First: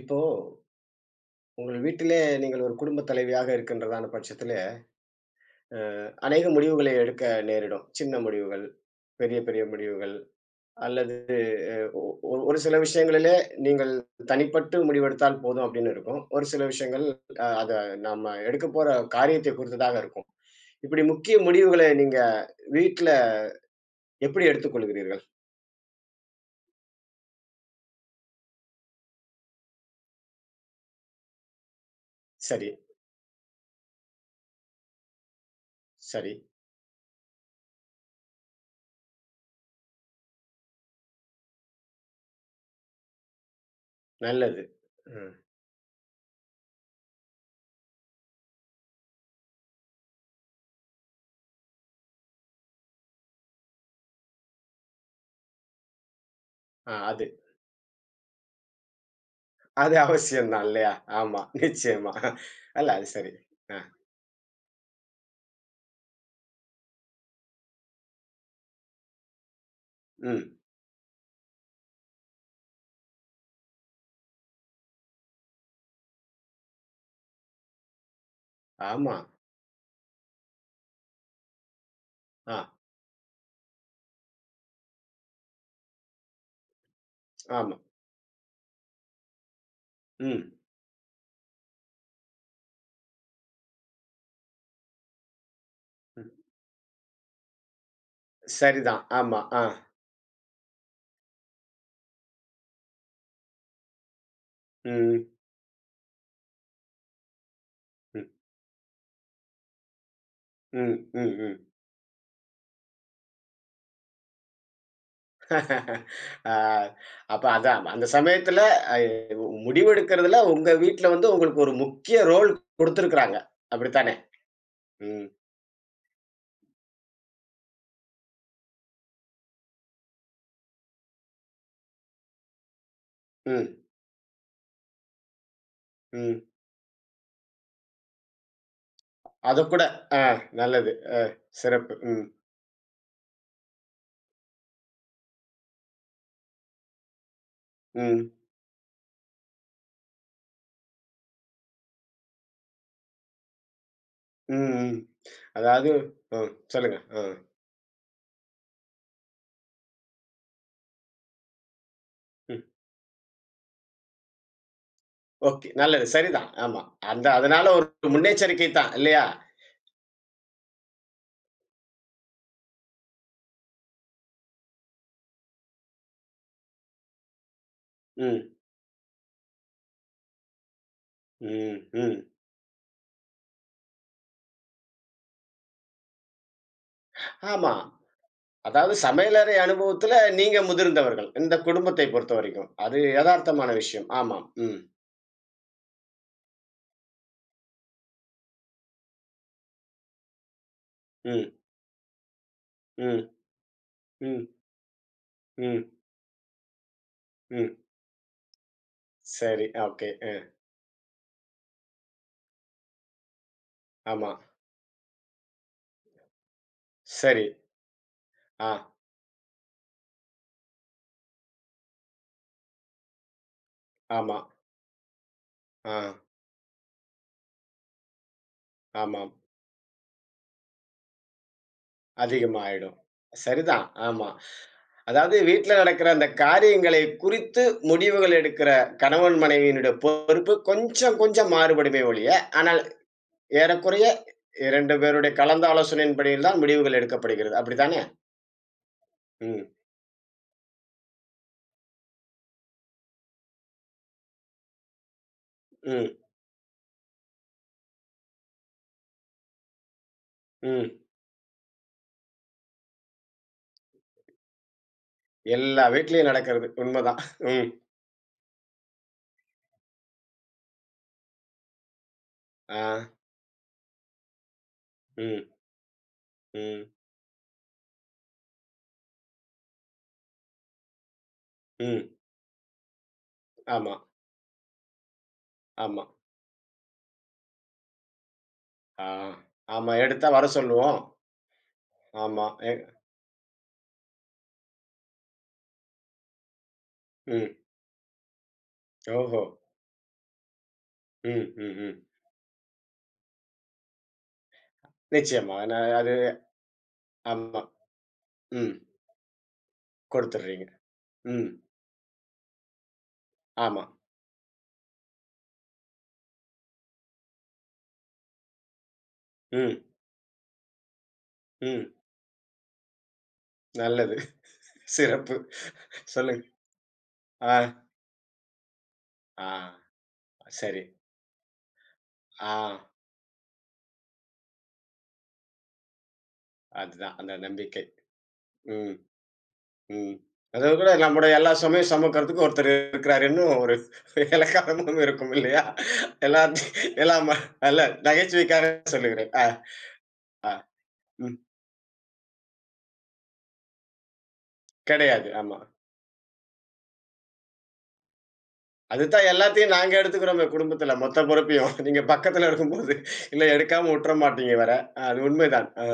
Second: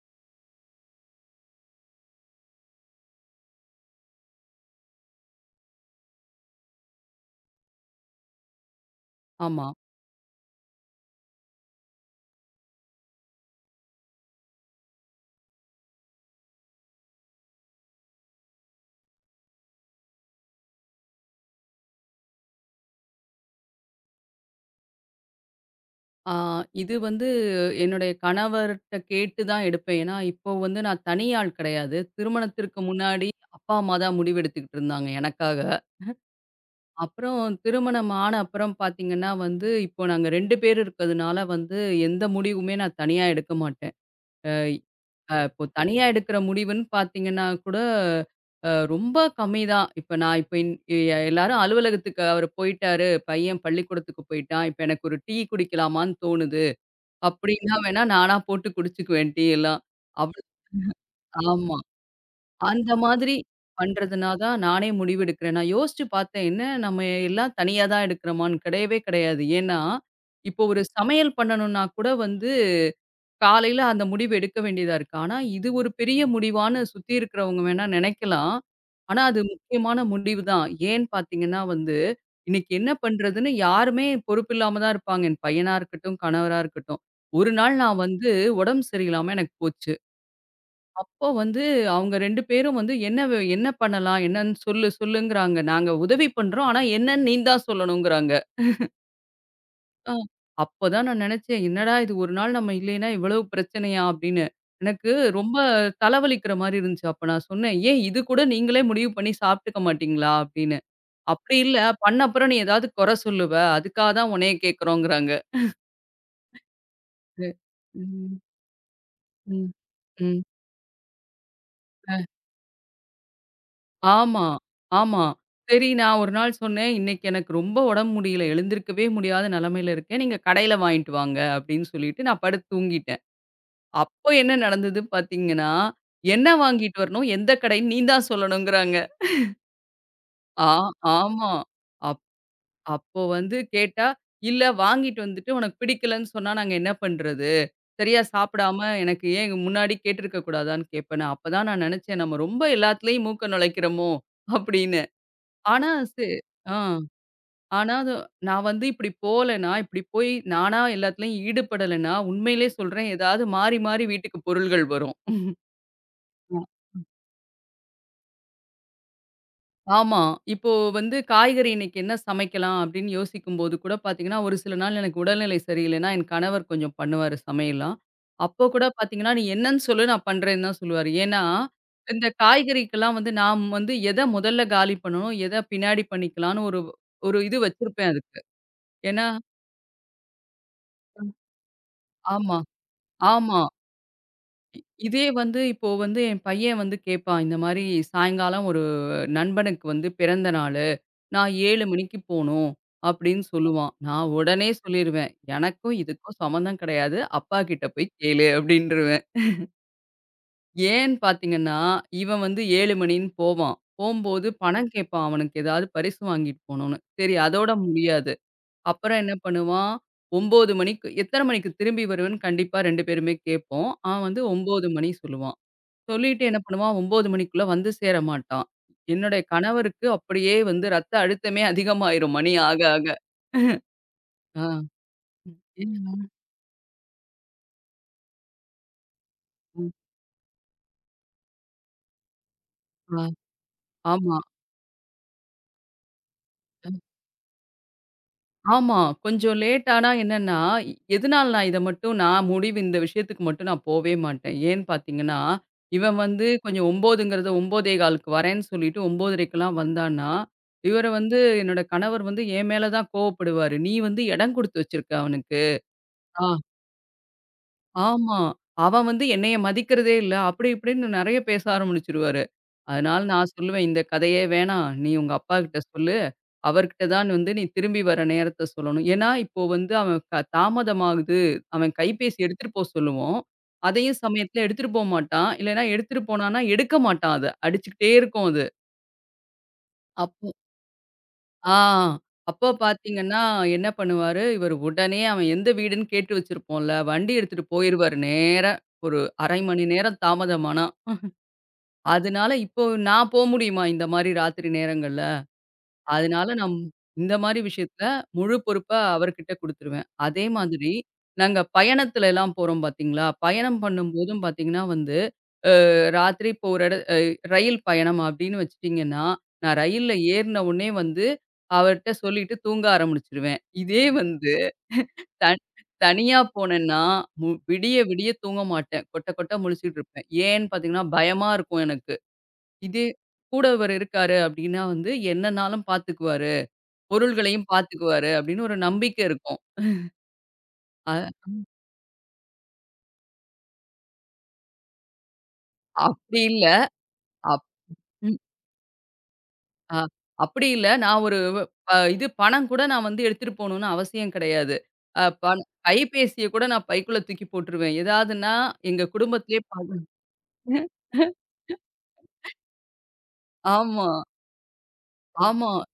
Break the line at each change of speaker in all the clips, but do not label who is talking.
இப்போ உங்கள் வீட்டிலே நீங்கள் ஒரு குடும்பத் தலைவியாக இருக்கின்றதான பட்சத்திலே, அநேக முடிவுகளை எடுக்க நேரிடும். சின்ன முடிவுகள், பெரிய பெரிய
ஆமா.
முடிவுகள் அல்லது ஒரு ஒரு சில விஷயங்களிலே நீங்கள் தனிப்பட்டு முடிவெடுத்தால் போதும் அப்படின்னு இருக்கும். ஒரு சில விஷயங்கள் அத நம்ம எடுக்கப் போற காரியத்தை பொறுத்ததாக இருக்கும். இப்படி முக்கிய முடிவுகளை நீங்க வீட்ல எப்படி எடுத்துக்கொள்கிறீர்கள்?
ஆ இது வந்து என்னுடைய கணவர்ட்ட கேட்டு தான் எடுப்பேன். ஏன்னா, இப்போ வந்து நான் தனி ஆள் கிடையாது.
சரி,
திருமணத்திற்கு முன்னாடி அப்பா, அம்மா தான் முடிவெடுத்துக்கிட்டு இருந்தாங்க எனக்காக.
சரி,
அப்புறம் திருமணம் ஆன அப்புறம் பார்த்தீங்கன்னா வந்து, இப்போ நாங்க 2 பேர் இருக்கிறதுனால வந்து எந்த முடிவுமே நான் தனியா எடுக்க மாட்டேன். அ
நல்லது. ம்.
அ இப்போ தனியா எடுக்கிற முடிவுன்னு பார்த்தீங்கன்னா கூட, ரொம்ப கம்மி தான். இப்ப நான் இப்ப இன் எ எல்லாரும் அலுவலகத்துக்கு அவரு போயிட்டாரு, பையன் பள்ளிக்கூடத்துக்கு போயிட்டான். இப்ப எனக்கு ஒரு டீ குடிக்கலாமான்னு தோணுது.
ஆ அது.
அப்படின்னா வேணா நானா போட்டு குடிச்சுக்குவேன் டீ எல்லாம்.
அது
அவ்
அவசியம் தான் இல்லையா? ஆமா,
ஆமா.
நிச்சயமா. அல்ல
அந்த
அது சரி.
மாதிரி
அ.
பண்றதுனா தான் நானே முடிவெடுக்கிறேன். நான் யோசிச்சு பார்த்தேன், என்ன நம்ம எல்லாம் தனியா தான் எடுக்கிறோமான்னு? கிடையவே கிடையாது. ஏன்னா,
ம்.
இப்போ ஒரு சமையல் பண்ணணும்னா கூட வந்து காலையில அந்த முடிவு எடுக்க வேண்டியதா இருக்கு. ஆனா, இது ஒரு பெரிய முடிவான்னு சுத்தி இருக்கிறவங்க வேணா நினைக்கலாம்.
ஆமா.
ஆனா, அது முக்கியமான முடிவு தான். ஏன்னு பார்த்தீங்கன்னா வந்து,
ஆ,
இன்னைக்கு என்ன பண்றதுன்னு யாருமே பொறுப்பில்லாம தான் இருப்பாங்க. என் பையனா இருக்கட்டும், கணவரா இருக்கட்டும். ஒரு
ஆமா.
நாள் நான் வந்து உடம்பு சரியில்லாம எனக்கு போச்சு.
ம்.
அப்போ வந்து அவங்க 2 பேரும் வந்து என்ன பண்ணலாம்? என்னன்னு சொல்லு சொல்லுங்கிறாங்க." நாங்க உதவி
ம்.
பண்றோம். ஆனா என்னன்னு நீ தான் சொல்லணுங்கிறாங்க.
சரிதான். ஆமா. ஆ.
ஆ. அப்பதான் நான் நினைச்சேன், "என்னடா இது ஒரு நாள் நம்ம இல்லைன்னா இவ்வளவு பிரச்சனையா?" அப்படின்னு. எனக்கு
ம்.
ரொம்ப தலைவலிக்கிற மாரி இருந்துச்சு. அப்ப நான் சொன்னேன், "ஏன் இது
ம்.
கூட நீங்களே முடிவு பண்ணி சாப்பிட்டுக்க மாட்டீங்களா?" அப்படின்னு.
ம். ம். ம்.
"அப்படி இல்ல, பண்ண அப்புறம் நீ ஏதாவது குறை சொல்லுவ. அதுக்காக தான் உன்னைய கேட்கிறோங்கிறாங்க."
ஆ, அப்ப
ம்.
அதான். அந்த சமயத்துல அ
ம்.
முடிவெடுக்கிறதுல
ம்.
உங்க வீட்ல வந்து உங்களுக்கு ஒரு முக்கிய
அ.
ரோல் குடுத்திருக்கிறாங்க. அப்படித்தானே?
ஆமா, ஆமா.
ம்.
சரி நான் ஒரு நாள் சொன்னேன், "இன்னைக்கு எனக்கு ரொம்ப உடம்பு முடியல. எழுந்திருக்கவே முடியாத நிலைமையில இருக்கேன். நீங்க கடையில வாங்கிட்டு வாங்க." அப்படின்னு சொல்லிட்டு நான் படுத்து தூங்கிட்டேன்.
ம்.
அப்போ என்ன நடந்தது பார்த்தீங்கன்னா,
ம்.
என்ன வாங்கிட்டு வரணும்? எந்த கடைன்னு நீ தான் சொல்லணுங்கிறாங்க.
அதக்கூட ஆ
ஆ
நல்லது. அ
ஆமா.
சிறப்பு.
அப்
ம்.
அப்போ வந்து கேட்டா, "இல்ல வாங்கிட்டு வந்துட்டு உனக்கு பிடிக்கலன்னு சொன்னா நாங்க என்ன பண்றது? சரியா
ம்.
சாப்பிடாம எனக்கு ஏன் முன்னாடி கேட்டிருக்க கூடாதான்னு கேட்பேன்னு." அப்பதான் நான் நெனச்சேன், நம்ம ரொம்ப எல்லாத்துலயும் மூக்க நுழைக்கிறோமோ!
ம். ம்.
அப்படின்னு.
அதாவது
ஆனா சே
ம்.
ஆ.
சொல்லுங்க. ஆ.
ஆனா அது நான் வந்து இப்படி போலன்னா, இப்படி போய் நானா எல்லாத்துலயும் ஈடுபடலைன்னா,
ம்.
உண்மையிலே சொல்றேன் ஏதாவது மாறி மாறி வீட்டுக்கு பொருள்கள் வரும்.
ஓகே. நல்லது. சரிதான்.
ம்.
ஆமா. அந்த அதனால ஒரு முன்னெச்சரிக்கை தான் இல்லையா?
ஆமா. இப்போ வந்து காய்கறி இன்னைக்கு என்ன சமைக்கலாம் அப்படின்னு யோசிக்கும்போது கூட பார்த்தீங்கன்னா, ஒரு சில நாள் எனக்கு உடல்நிலை சரியில்லைன்னா, என் கணவர் கொஞ்சம் பண்ணுவாரு சமையல்லாம்.
ம்.
அப்போ கூட பார்த்தீங்கன்னா, "நீ என்னன்னு சொல்லு நான் பண்றேன்னு" தான் சொல்லுவாரு. ஏன்னா,
ம். ம்.
இந்த காய்கறிக்கெல்லாம் வந்து நாம் வந்து எத முதல்ல காலி பண்ணணும், எத பின்னாடி பண்ணிக்கலான்னு ஒரு ஒரு இது
ஆமா.
வச்சிருப்பேன் அதுக்கு.
அதாவது
ஏன்னா
சமையலறை அனுபவத்துல நீங்க முதிர்ந்தவர்கள். இந்த குடும்பத்தை
ஆமா,
பொறுத்தவரைக்கும். அது
ஆமா.
எதார்த்தமான விஷயம். ஆமாம்.
இ
ம்.
இதே வந்து இப்போ வந்து என் பையன் வந்து கேட்பான், இந்த மாரி சாயங்காலம் ஒரு நண்பனுக்கு வந்து பிறந்த நாளு.
ம்.
நான் 7 மணிக்கு போணும்
ம்.
அப்படின்னு சொல்லுவான். நான்
ம்.
உடனே சொல்லிருவேன். எனக்கும்
ம்.
இதுக்கும் சம்மந்தம் கிடையாது. அப்பா
ம்.
கிட்ட போய் கேளு அப்படின்ருவேன்.
சரி. ஓகே. அ.
ஏன்னு பார்த்தீங்கன்னா, இவன் வந்து 7 மணின்னு போவான்.
ஆமா.
போம்போது பணம் கேட்பான் அவனுக்கு ஏதாவது பரிசு வாங்கிட்டு போணும்னு. சரி
சரி.
அதோட முடியாது.
ஆ.
அப்புறம் என்ன பண்ணுவான், 9 மணிக்கு எத்தன மணிக்கு திரும்பி வருவேன்னு கண்டிப்பா 2 பேருமே கேட்போம். அவன்
ஆமா.
வந்து 9 மணி சொல்லுவான்.
ஆ.
சொல்லிட்டு என்ன பண்ணுவான் 9 மணிக்குள்ள வந்து சேர மாட்டான்.
ஆமாம்.
என்னுடைய கணவருக்கு அப்படியே வந்து ரத்த அழுத்தமே அதிகமாயிரும் மணி
அதிகமா
ஆக
ஆயிடும்.
ஆக.
சரிதான். ஆமா.
ஆ.
அதாவது வீட்ல நடக்கிற
ஏன்னா,
அந்த காரியங்களை குறித்து முடிவுகள் எடுக்கிற கணவன்
ம்.
மனைவியினுடைய பொறுப்பு கொஞ்சம் கொஞ்சம் மாறுபடுமே ஒழிய, ஆனால்
ஆ.
ஏறக்குறைய
ஆமா.
2 பேருடைய கலந்த ஆலோசனையின்படியில் தான் முடிவுகள்
ம்.
எடுக்கப்படுகிறது. அப்படித்தானே?
ஆமா. கொஞ்சம்
ம்.
லேட் ஆனா என்னன்னா, இ- எதனால நான் இத மட்டும் நான் முடிவு இந்த விஷயத்துக்கு மட்டும் நான் போவே மாட்டேன். ஏன்னு பார்த்தீங்கன்னா,
ம்,
இவன் வந்து கொஞ்சம் 9ங்கிறத 9:15க்கு வரேன்னு சொல்லிட்டு 9:30க்கெல்லாம் வந்தான்னா,
ம்.
இவர வந்து என்னோட கணவர் வந்து என் மேல தான் கோவப்படுவாரு. "நீ வந்து இடம் குடுத்து வச்சிருக்க அவனுக்கு."
எல்லா வீட்லயும்
ஆ.
நடக்கிறது. உண்மதான். ம்.
ஆமா. அவன் வந்து என்னைய மதிக்கிறதே இல்ல. அப்படி இப்படின்னு நெறைய பேச ஆரம்பிச்சுருவாரு.
ஆ.
அதனால நான் சொல்லுவேன், "இந்த கதையே வேணாம். நீ உங்க
ம்.
அப்பாகிட்ட சொல்லு.
ம்.
அவர்கிட்ட தான் வந்து நீ திரும்பி வர நேரத்த சொல்லணும்." ஏன்னா, இப்போ வந்து அவன் க தாமதமாகுது. அவன்
ம்.
கைபேசி எடுத்துட்டு போ சொல்லுவோம்.
ஆமா,
அதையும் சமயத்துல எடுத்துட்டு போ மாட்டான். இல்லைன்னா
ஆமா.
எடுத்துட்டு போனான்னா, எடுக்க மாட்டான் அத. அடிச்சுக்கிட்டே இருக்கும் அது.
ஆ. ஆமா. எடுத்தா வர
அப்போ
சொல்லுவோம்.
ஆ.
ஆமா.
அப்போ பார்த்தீங்கன்னா, என்ன பண்ணுவாரு, இவரு உடனே அவன் எந்த வீடுன்னு கேட்டு வச்சிருப்போம்ல, வண்டி
ம்.
எடுத்துட்டு போயிருவாரு நேரா. ஒரு
ஓஹோ!
1/2 மணி நேரம் தாமதமானா.
ம், ம், ம்.
அதனால இப்போ நான் போ முடியுமா இந்த மாரி ராத்திரி நேரங்கள்ல?
நிச்சயமா. அது
அதனால நான் இந்த மாரி
ஆமா.
விஷயத்துல முழு
ம்.
பொறுப்ப அவர்கிட்ட குடுத்துருவேன். அதே
குடுத்துடுறீங்க.
மாதிரி
ம்.
நாங்க பயணத்துல எல்லாம் போறோம் பார்த்தீங்களா? பயணம்
ஆமா.
பண்ணும்போதும் பார்த்தீங்கன்னா வந்து ராத்திரி இப்போ ஒரு இட அ ரயில் பயணம் அப்படின்னு வச்சுட்டீங்கன்னா, நான்
ம்,
ரயில்ல ஏறின உடனே வந்து
ம்.
அவர்ட்ட சொல்லிட்டு தூங்க ஆரம்பிச்சுருவேன். இதே
நல்லது.
வந்து
சிறப்பு.
தன் தனியா
சொல்லுங்க.
போனேன்னா,
ஆ.
விடிய விடிய தூங்க மாட்டேன். கொட்ட
ஆ.
கொட்ட முழிச்சுட்டு இருப்பேன். ஏன்னு
சரி.
பார்த்தீங்கன்னா, பயமா இருக்கும் எனக்கு.
ஆ.
இதே கூட இவரு இருக்காரு அப்படின்னா வந்து, என்னனாலும் பார்த்துக்குவாரு,
அதுதான் அந்த
பொருள்களையும்
நம்பிக்கை.
பார்த்துக்குவாரு அப்படின்னு ஒரு
ம்.
நம்பிக்கை இருக்கும்.
ம். அதாவது கூட
அ
நம்முடைய எல்லா சுமையும் சுமக்கிறதுக்கு ஒருத்தர் இருக்கிறாருன்னு ஒரு எளக்காரமும் இருக்கும் இல்லையா?
அப்படி இல்ல.
எல்லாத்தையும் எல்லாம்
அப்
அல்ல
ம்.
நகைச்சுவைக்காக சொல்லுகிறேன். அ,
அ
அ,
அப்படி இல்ல. நான்
ம்.
ஒரு அ இது பணம் கூட நான் வந்து எடுத்துட்டு போணும்னு அவசியம் கிடையாது. அ
கிடையாது. ஆமா.
பண் கைபேசிய கூட நான் பைக்குள்ள தூக்கி போட்டுருவேன். ஏதாவதுன்னா எங்க
அதுதான்
குடும்பத்திலேயே
எல்லாத்தையும் நாங்க
பாதி
எடுத்துக்கிறோமே குடும்பத்துல, மொத்த பொறுப்பையும். நீங்க பக்கத்துல இருக்கும்போது, இல்ல எடுக்காம
ஆமா,
உட்ற மாட்டீங்க வேற. ஆ, அது உண்மைதான்.
ஆமா.
அ,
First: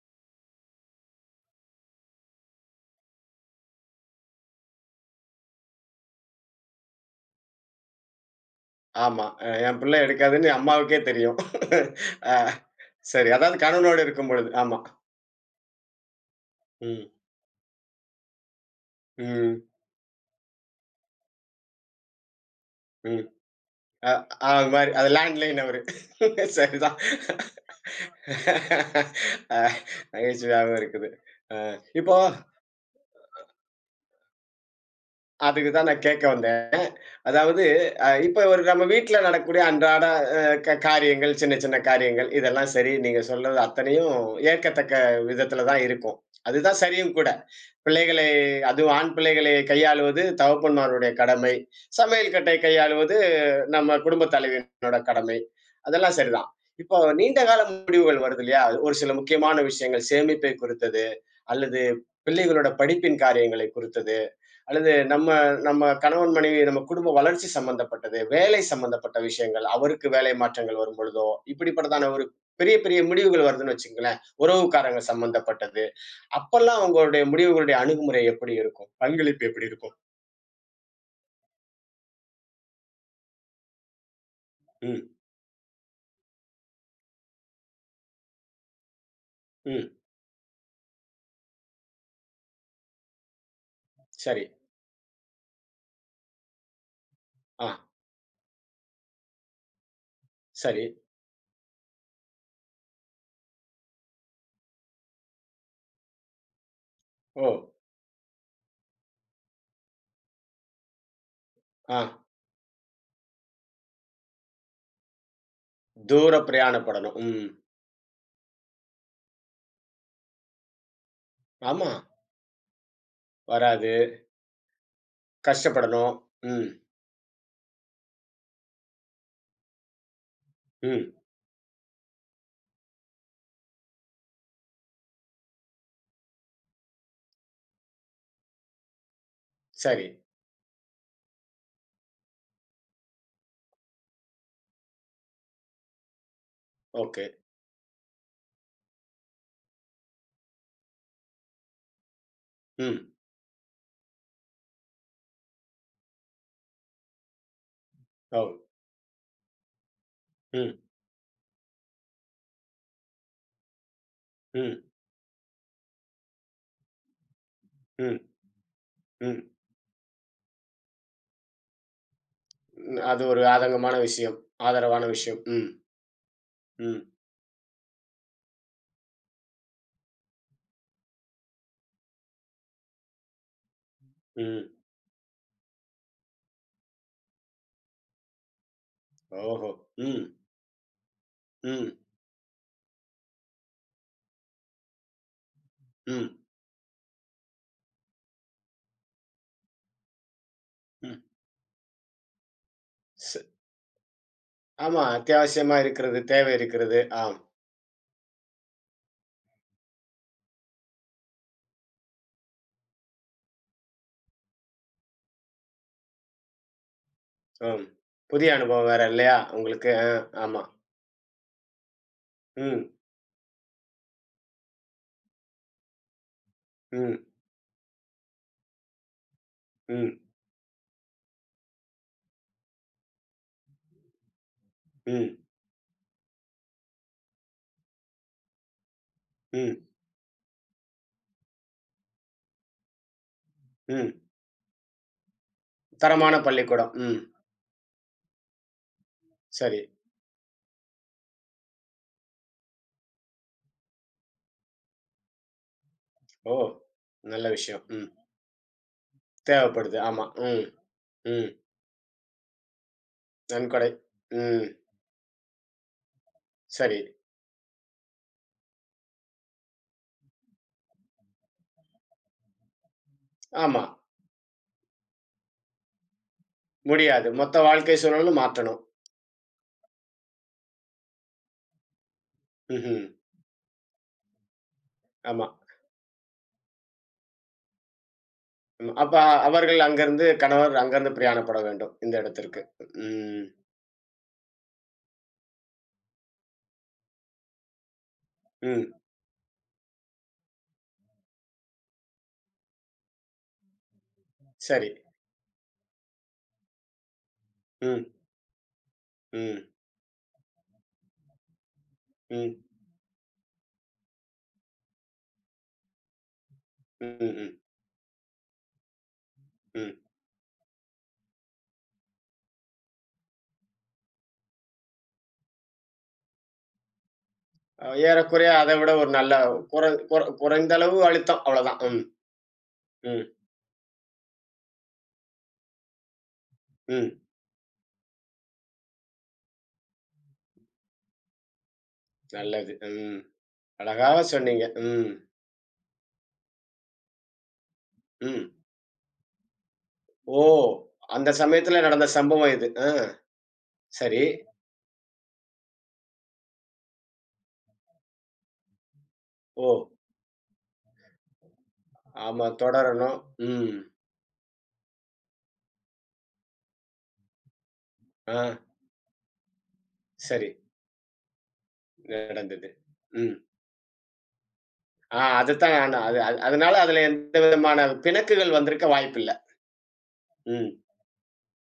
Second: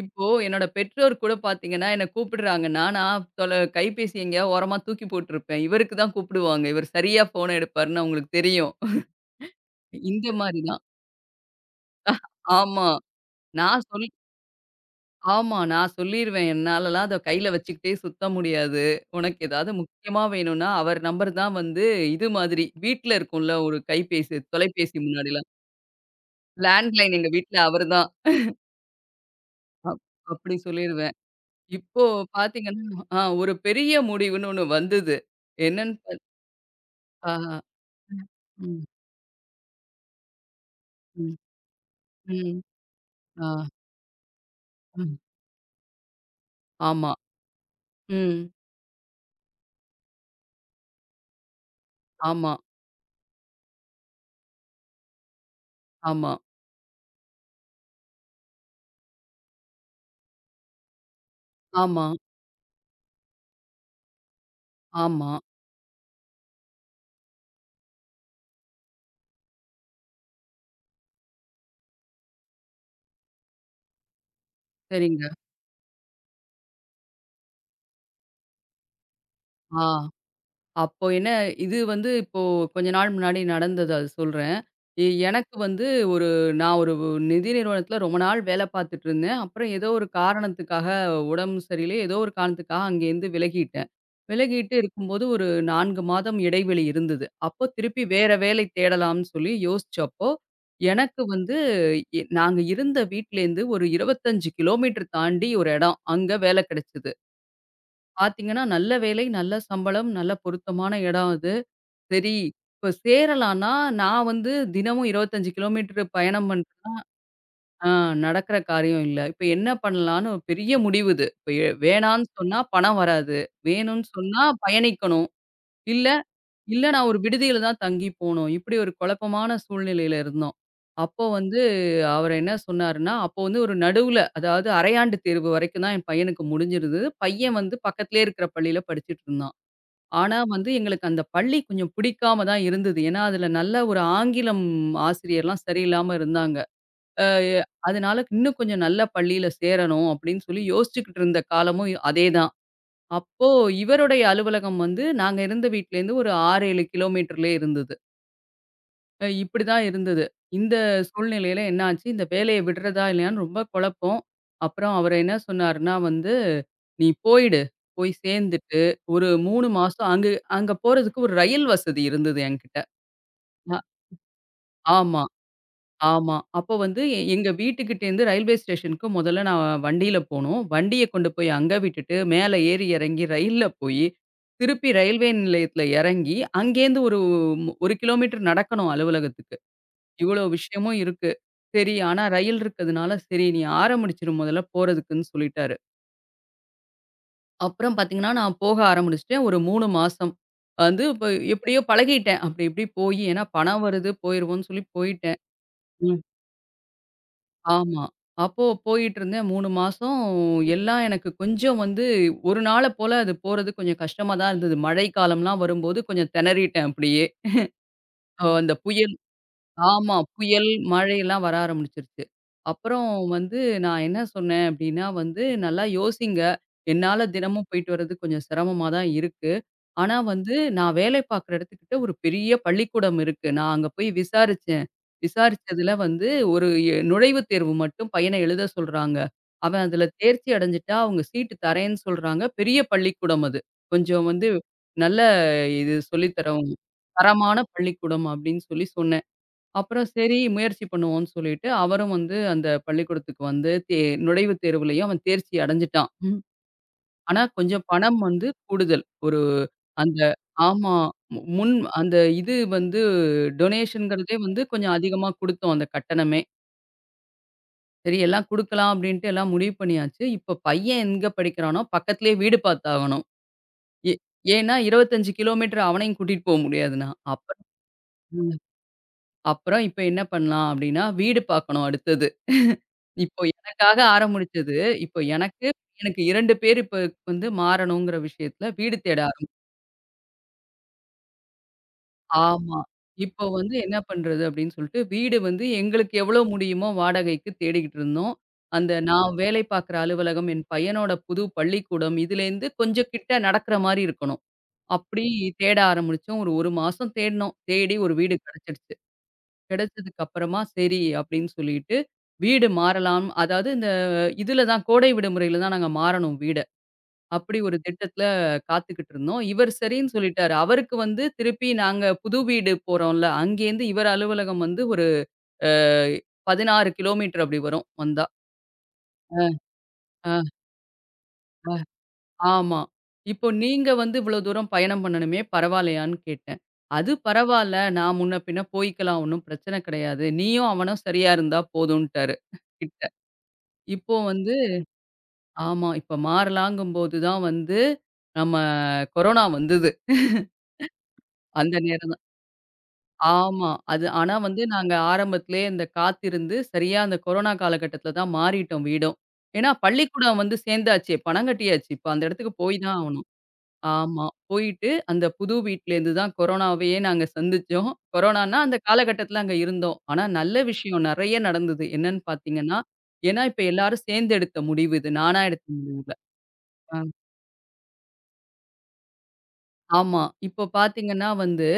இப்போ என்னோட பெற்றோர் கூட பார்த்தீங்கன்னா, என்ன கூப்பிடுறாங்கன்னா, நான் தொல கைபேசி எங்கேயாவது ஓரமா தூக்கி போட்டுருப்பேன். இவருக்கு தான் கூப்பிடுவாங்க. இவர் சரியா ஃபோன எடுப்பாருன்னு அவங்களுக்கு தெரியும்.
ஆமா. அ என் பிள்ளை
இந்த
எடுக்காதுன்னு
மாரி தான்.
அம்மாவுக்கே தெரியும். அ,
ஆமா.
சரி. அதாவது
நான்
கணவனோடு
சொல்
இருக்கும்பொழுது. ஆமா.
ஆமா. நான் சொல்லிருவேன்.
ம்.
என்னாலலாம் அத கையில வச்சுக்கிட்டே சுத்த முடியாது. உனக்கு
ம்.
ஏதாவது முக்கியமா வேணும்னா, அவர் நம்பர் தான் வந்து இது மாதிரி வீட்ல
ம்.
இருக்கும்ல ஒரு
அ ஆ,
கைபேசி,
அது மாரி.
தொலைபேசி
அது
முன்னாடிலாம்.
லேண்ட்லைன் அவரு. சரிதான்.
லேண்ட்லைன் எங்க வீட்ல அவரு தான்.
அ
அப் அப்படி
நகைச்சுவையாவும் இருக்குது.
சொல்லிருவேன்.
அ
இப்போ
இப்போ
பார்த்தீங்கன்னா, ஒரு பெரிய முடிவுன்னு ஒண்ணு வந்தது.
அதுக்கு தான்
என்னன்னு
நான் கேட்க
பாத்
வந்தேன்.
ஆ.
அதாவது இப்ப ஒரு நம்ம
ம்.
வீட்ல நடக்கக்கூடிய அன்றாட அ க காரியங்கள்,
ம்.
சின்ன சின்ன காரியங்கள்
ம்.
இதெல்லாம் சரி. நீங்க
ஆ.
சொல்றது அத்தனையும் ஏற்கத்தக்க
ம்.
விதத்துல தான் இருக்கும். அதுதான்
ஆமா.
சரியும் கூட. பிள்ளைகளை
ம்.
அதுவும் ஆண் பிள்ளைகளை கையாளுவது தகப்பன்மாருடைய கடமை. சமையல்
ஆமா,
கட்டை கையாளுவது நம்ம குடும்ப தலைவியினோட கடமை அதெல்லாம்
ஆமா,
சரிதான். இப்போ நீண்ட கால முடிவுகள் வருது இல்லையா? ஒரு சில முக்கியமான விஷயங்கள் சேமிப்பை குறித்தது, அல்லது
ஆமா,
பிள்ளைகளோட படிப்பின் காரியங்களை குறித்தது, அல்லது நம்ம
ஆமா.
நம்ம கணவன், மனைவி நம்ம குடும்ப வளர்ச்சி சம்பந்தப்பட்டது, வேலை சம்பந்தப்பட்ட விஷயங்கள், அவருக்கு வேலை மாற்றங்கள் வரும்பொழுதோ, இப்படிப்பட்டதான ஒரு பெரிய பெரிய முடிவுகள் வருதுன்னு வச்சுக்கங்களேன். உறவுக்காரங்க
சரிங்க.
சம்பந்தப்பட்டது. அப்பல்லாம் உங்களுடைய முடிவுகளுடைய அணுகுமுறை எப்படி இருக்கும்? பங்களிப்பு எப்படி
ஆ.
இருக்கும்?
அப்போ என்ன இது வந்து இப்போ கொஞ்ச நாள் முன்னாடி நடந்தது அது சொல்றேன்.
ம்,
எனக்கு வந்து ஒரு நான் ஒரு நிதி நிறுவனத்தில ரொம்ப நாள் வேல பார்த்துட்டு இருந்தேன். அப்புறம் ஏதோ
ம்.
ஒரு காரணத்துக்காக உடம்பு சரியில்ல. ஏதோ ஒரு காரணத்துக்காக அங்கேருந்து விலகிட்டேன்.
சரி.
விலகிட்டு இருக்கும்போது ஒரு 4 மாதம் இடைவெளி இருந்தது. அப்போ
ஆ,
திருப்பி வேற வேலை தேடலாம்னு சொல்லி யோசிச்சப்போ,
சரி.
எனக்கு வந்து நாங்க இருந்த வீட்லேருந்து ஒரு 25 கிலோமீட்டர் தாண்டி ஒரு இடம். அங்க வேல கிடைச்சது.
ஓ!
பார்த்தீங்கன்னா, நல்ல வேலை, நல்ல சம்பளம், நல்ல பொருத்தமான இடம் அது.
ஆ.
சரி, இப்ப சேரலான்னா, நான் வந்து தினமும் 25 கிலோமீட்டர்
தூர
பயணம் பண்றேன்னா,
பிரயாணப்படணும். ம்.
ஆ நடக்கிற காரியம் இல்ல. இப்ப என்ன பண்ணலான்னு ஒரு பெரிய முடிவு இது. இப்ப
ஆமா.
வேணான்னு சொன்னா பணம் வராது. வேணும்னு
வராது.
சொன்னா பயணிக்கணும். இல்ல,
கஷ்டப்படணும். ம்.
இல்ல நான் ஒரு விடுதியில தான் தங்கி போணும். இப்படி ஒரு குழப்பமான சூழ்நிலையில இருந்தோம்.
ம்.
அப்போ வந்து அவர் என்ன சொன்னாருன்னா, அப்போ வந்து ஒரு நடுவுல அதாவது அரையாண்டு தேர்வு வரைக்கும் தான் என் பையனுக்கு முடிஞ்சிருந்தது. பையன் வந்து பக்கத்திலேயே இருக்கிற பள்ளியில படிச்சுட்டு இருந்தான்.
சரி.
ஆனா வந்து எங்களுக்கு அந்த பள்ளி கொஞ்சம் பிடிக்காம தான் இருந்தது. ஏன்னா, அதுல நல்ல ஒரு ஆங்கிலம் ஆசிரியர்லாம் சரியில்லாம இருந்தாங்க.
ஓகே.
அ எ அதனால இன்னும் கொஞ்சம் நல்ல பள்ளியில சேரணும் அப்படின்னு சொல்லி யோசிச்சுக்கிட்டு இருந்த காலமும் அதேதான்.
ம்.
அப்போ இவருடைய அலுவலகம் வந்து நாங்க இருந்த வீட்லேருந்து ஒரு 6, 7 கிலோமீட்டர்லயே இருந்தது.
ஓ!
இப்படிதான் இருந்தது.
ம்.
இந்த சூழ்நிலையில என்ன ஆச்சு, இந்த வேலைய விடுறதா இல்லையான்னு ரொம்ப குழப்பம்.
ம்.
அப்புறம் அவர் என்ன சொன்னாருன்னா வந்து, "நீ போயிடு. போய்
ம்.
சேர்ந்துட்டு
ம்.
ஒரு
ம்.
3 மாசம்" அங்க போறதுக்கு ஒரு ரயில் வசதி இருந்தது என்கிட்ட.
அது ஒரு
அ
ஆதங்கமான விஷயம். ஆதரவான
ஆமா.
விஷயம். ம்.
ஆமா. அப்போ வந்து
ம்.
எங்க வீட்டுக்கிட்டேருந்து ரயில்வே ஸ்டேஷனுக்கு முதல்ல நான் வண்டியில போணும். வண்டிய கொண்டு போய் அங்க விட்டுட்டு, மேல ஏறி இறங்கி ரயில்ல போயி,
ம்.
திருப்பி ரயில்வே நிலையத்தில இறங்கி, அங்கேருந்து ஒரு 1 கிலோமீட்டர் நடக்கணும் அலுவலகத்துக்கு.
ஓஹோ! ம்.
இவ்வளோ விஷயமும் இருக்கு.
ம்.
சரி, ஆனா ரயில் இருக்கிறதுனால, சரி நீ ஆரம்பிச்சுரு முதல்ல போறதுக்குன்னு சொல்லிட்டாரு.
ம்.
அப்புறம் பார்த்தீங்கன்னா, நான் போக ஆரம்பிச்சுட்டேன். ஒரு 3 மாசம் வந்து
ம்.
இப்ப எப்படியோ பழகிட்டேன். அப்படி இப்படி போயி,
ச
ஏன்னா பணம் வருது போயிருவோம்ன்னு சொல்லி
ஆமா.
போயிட்டேன்.
அத்தியாவசியமா
ம்.
இருக்கிறது. தேவை இருக்கிறது. ஆம்.
ஆமா. அப்போ போயிட்டுருந்தேன் 3 மாசம் எல்லாம் எனக்கு கொஞ்சம் வந்து ஒரு நாள போல அது போறது கொஞ்சம் கஷ்டமா தான் இருந்தது. மழை காலம்லாம் வரும்போது கொஞ்சம் திணறிட்டேன் அப்படியே.
ஆம். புதிய
அந்த
அனுபவம் வேற
புயல்
இல்லையா? உங்களுக்கு. அ
ஆமா.
ஆமா.
புயல், மழையெல்லாம் வர ஆரம்பிச்சுருச்சு.
ம்.
அப்புறம் வந்து நான் என்ன சொன்னேன் அப்டின்னா வந்து, "நல்லா யோசிங்க.
ம்.
என்னால தினமும் போயிட்டு வர்றது கொஞ்சம் சிரமமா தான் இருக்கு. ஆனா
ம்.
வந்து நான் வேலை பார்க்குற இடத்துக்கிட்ட ஒரு பெரிய பள்ளிக்கூடம் இருக்கு. நான் அங்க போய் விசாரிச்சேன்.
ம்.
விசாரிச்சதுல வந்து ஒரு எ நுழைவுத் தேர்வு மட்டும் பையன எழுத சொல்றாங்க.
ம்.
அவன் அதுல தேர்ச்சி அடைஞ்சுட்டா அவங்க சீட்டு தரேன்னு சொல்றாங்க. பெரிய பள்ளிக்கூடம் அது.
ம்.
கொஞ்சம் வந்து நல்ல இது சொல்லி
தரமான
தரவங்க.
பள்ளிக்கூடம். ம்.
தரமான பள்ளிக்கூடம்" அப்டின்னு சொல்லி சொன்னேன்.
சரி.
அப்புறம் சரி முயற்சி பண்ணுவோம்ன்னு சொல்லிட்டு, அவரும் வந்து அந்த பள்ளிக்கூடத்துக்கு வந்து நுழைவுத் தேர்வுலயும் அவன் தேர்ச்சி அடைஞ்சுட்டான். ம்.
ஓ!
ஆனா,
நல்ல விஷயம்.
கொஞ்சம்
ம்.
பணம் வந்து கூடுதல். ஒரு
தேவைப்படுது.
அந்த
ஆமா. ம்.
ஆமா. மு
ம்.
முன் அந்த இது வந்து
நன்கொடை.
டொனேஷன்ங்கிறதே வந்து
ம்.
கொஞ்சம் அதிகமா குடுத்தோம் அந்த கட்டணமே.
சரி.
சரி எல்லாம் குடுக்கலாம் அப்டின்ட்டு எல்லாம் முடிவு பண்ணியாச்சு. இப்ப பையன் எங்க படிக்கிறானோ, பக்கத்திலேயே வீடு பார்த்தாகணும்.
ஆமா.
ஏ ஏன்னா 25 கிலோமீட்டர் அவனையும் கூட்டிட்டு போ முடியாது நான்.
முடியாது. மொத்த
அப்புறம்
வாழ்க்கை சூழலும்
ம்.
மாற்றணும்.
அப்புறம் இப்ப என்ன பண்ணலாம் அப்டின்னா, வீடு பார்க்கணும் அடுத்தது.
ம்ஹ்ம்.
இப்போ எனக்காக ஆரம்பிச்சது. இப்போ
ஆமா.
எனக்கு, எனக்கு 2 பேர் இப்ப வந்து மாறணுங்கிற விஷயத்துல
ம்.
வீடு
அப்ப
தேட
அவர்கள் அங்கிருந்து கணவர் அங்கிருந்து பிரயாணப்பட வேண்டும். இந்த இடத்திற்கு.
ஆமா. இப்போ
ம்.
வந்து என்ன பண்றது அப்படின்னு சொல்லிட்டு, வீடு வந்து எங்களுக்கு எவ்வளோ முடியுமோ வாடகைக்கு தேடிக்கிட்டு இருந்தோம்.
ம்.
அந்த நான் வேலை பார்க்குற அலுவலகம், என் பையனோட புது பள்ளிக்கூடம் இதுலேருந்து கொஞ்சம் கிட்ட நடக்கிற மாரி இருக்கணும்.
சரி.
அப்படி தேட ஆரம்பிச்சோம். ஒரு 1 மாசம் தேடினோம். தேடி
ம்.
ஒரு வீடு கிடைச்சிடுச்சு.
ம்.
கிடைச்சதுக்கு அப்புறமா சரி அப்படின்னு சொல்லிட்டு,
ம்.
வீடு மாறலாம். அதாவது இந்த இதுல தான் கோடை விடுமுறையில தான் நாங்க மாறணும் வீட.
ம். ம்.
அப்படி ஒரு திட்டத்துல காத்துக்கிட்டு இருந்தோம். இவர்
ம்.
சரின்னு சொல்லிட்டாரு. அவருக்கு வந்து திருப்பி நாங்க புது வீடு போறோம்ல, அங்கேருந்து இவர் அலுவலகம் வந்து ஒரு அ 16 கிலோமீட்டர் அப்படி வரும்
அ
வந்தா.
ஏறக்குறைய அத விட ஒரு நல்ல குற குற
அ,
குறைந்த அளவு அழுத்தம். அவ்வளதான். ம்.
ஆமா.
ம்.
இப்போ நீங்க வந்து இவ்வளோ தூரம் பயணம் பண்ணணுமே பரவாயில்லையான்னு கேட்டேன்.
ம்.
அது பரவால்ல. நான் முன்ன பின்ன போய்க்கலாம் ஒண்ணும் பிரச்சனை கிடையாது. நீயும் அவனும் சரியா இருந்தா போதும்ன்ட்டாரு
நல்லது.
கிட்ட.
ம். அழகா
இப்போ வந்து
சொன்னீங்க. ம்.
ஆமா. இப்ப மாறலாங்கும்போது தான் வந்து
ம்.
நம்ம கொரோனா வந்தது.
ஓ! அந்த
அந்த
சமயத்துல நடந்த
நேரம் தான்.
சம்பவம் இது. ஆ,
ஆமா. அது
சரி.
ஆனா வந்து நாங்க ஆரம்பத்திலேயே இந்த காத்திருந்து, சரியா அந்த கொரோனா காலகட்டத்தில தான் மாறிட்டோம் வீடும்.
ஓ!
ஏன்னா பள்ளிக்கூடம் வந்து சேர்ந்தாச்சு, பணம் கட்டியாச்சு. இப்ப அந்த
ஆமா
இடத்துக்கு போய் தான்
தொடரணும்.
ஆவணும்.
ம்.
ஆமா. போயிட்டு அந்த புது வீட்லேருந்து தான் கொரோனாவையே நாங்க சந்திச்சோம்.
ஆ,
கொரோனான்னா அந்த காலகட்டத்தில அங்க இருந்தோம். ஆனா
சரி.
நல்ல விஷயம் நெறைய நடந்தது. என்னன்னு
நடந்தது.
பார்த்தீங்கன்னா,
ம்.
ஏன்னா இப்ப எல்லாரும் சேர்ந்து எடுத்த முடிவு இது.
ஆ
நானா எடுத்த
அதுதான் ஆனா
முடிவு இல்ல.
அது அது அதனால அதுல எந்த விதமான பிணக்குகள் வந்திருக்க வாய்ப்பில்ல.
ஆமா. இப்போ
ம்.
பார்த்தீங்கன்னா வந்து,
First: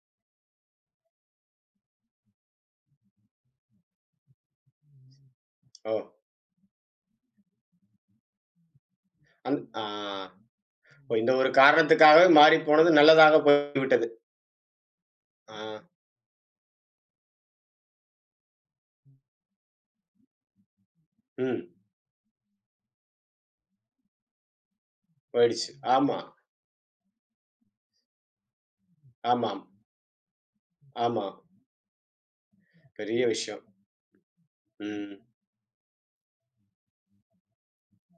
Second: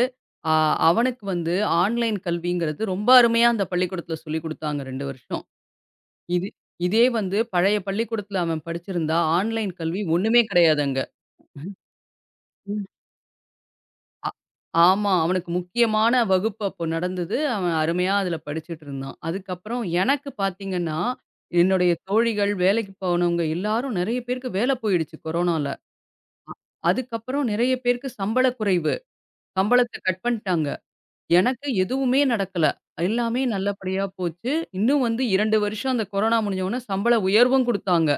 அ அவனுக்கு வந்து ஆன்லைன் கல்விங்கிறது ரொம்ப அருமையா அந்த பள்ளிக்கூடத்தில சொல்லிக் குடுத்தாங்க 2 வருஷம்.
ஓ!
இது இதே வந்து பழைய பள்ளிக்கூடத்தில அவன் படிச்சிருந்தா,
அந்
ஆன்லைன்
ஆ
கல்வி ஒண்ணுமே கிடையாது அங்க.
ஓ இந்த ஒரு காரணத்துக்காகவே மாறிப்
ம்.
போனது நல்லதாக போய்விட்டது.
அ ஆமா. அவனுக்கு
ஆ,
முக்கியமான வகுப்பு அப்போ நடந்தது. அவன் அருமையா அதில படிச்சுட்டு இருந்தான். அதுக்கப்புறம் எனக்கு பார்த்தீங்கன்னா,
ம்.
என்னுடைய தோழிகள், வேலைக்கு போனவங்க எல்லாரும் நெறைய பேருக்கு வேல போயிடுச்சு கொரோனால.
போயிடுச்சு. ஆமா.
அதுக்கப்புறம் நெறைய பேருக்கு சம்பள குறைவு.
ஆமாம்.
சம்பளத்த கட் பண்ட்டாங்க.
ஆமா.
எனக்கு எதுவுமே நடக்கல.
பெரிய
எல்லாமே
விஷயம்.
நல்லபடியா போச்சு. இன்னும்
ம்.
வந்து 2 வருஷம் அந்த கொரோனா முடிஞ்ச உடனே சம்பள உயர்வும் குடுத்தாங்க.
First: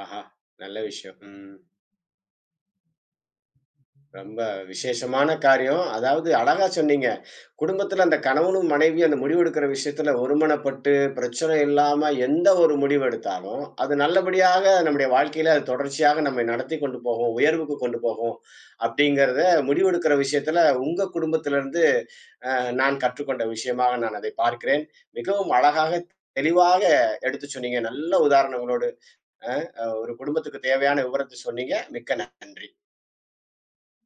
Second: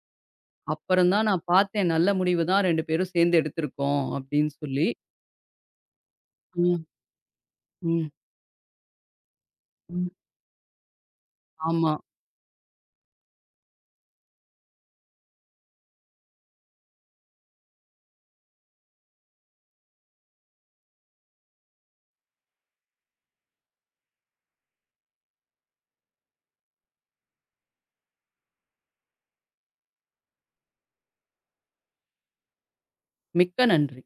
ஆஹா! நல்ல
அப்புறம்
விஷயம்.
தான் நான்
ம்.
பார்த்தேன். நல்ல முடிவு தான் 2 பேரும் சேர்ந்து எடுத்திருக்கோம்
ரொம்ப
அப்படின்னு சொல்லி.
விசேஷமான காரியம். அதாவது அழகா
ம்,
சொன்னீங்க. குடும்பத்துல
ம்,
அந்த கணவனும், மனைவியும் அந்த முடிவெடுக்கிற
ம்.
விஷயத்துல ஒருமனப்பட்டு, பிரச்சனை
ஆமா.
இல்லாம எந்த ஒரு முடிவு எடுத்தாலும், அது நல்லபடியாக நம்முடைய வாழ்க்கையில அது தொடர்ச்சியாக நம்மை நடத்திக் கொண்டு போகும். உயர்வுக்கு கொண்டு போகும். அப்படிங்கிறத முடிவெடுக்கிற விஷயத்துல உங்க குடும்பத்திலிருந்து நான் கற்றுக்கொண்ட விஷயமாக நான் அதை பார்க்கிறேன். மிகவும் அழகாக, தெளிவாக எடுத்து சொன்னீங்க. நல்ல உதாரணங்களோடு ஒரு குடும்பத்துக்கு தேவையான விவரத்த சொன்னீங்க. மிக்க நன்றி.
மிக்க நன்றி.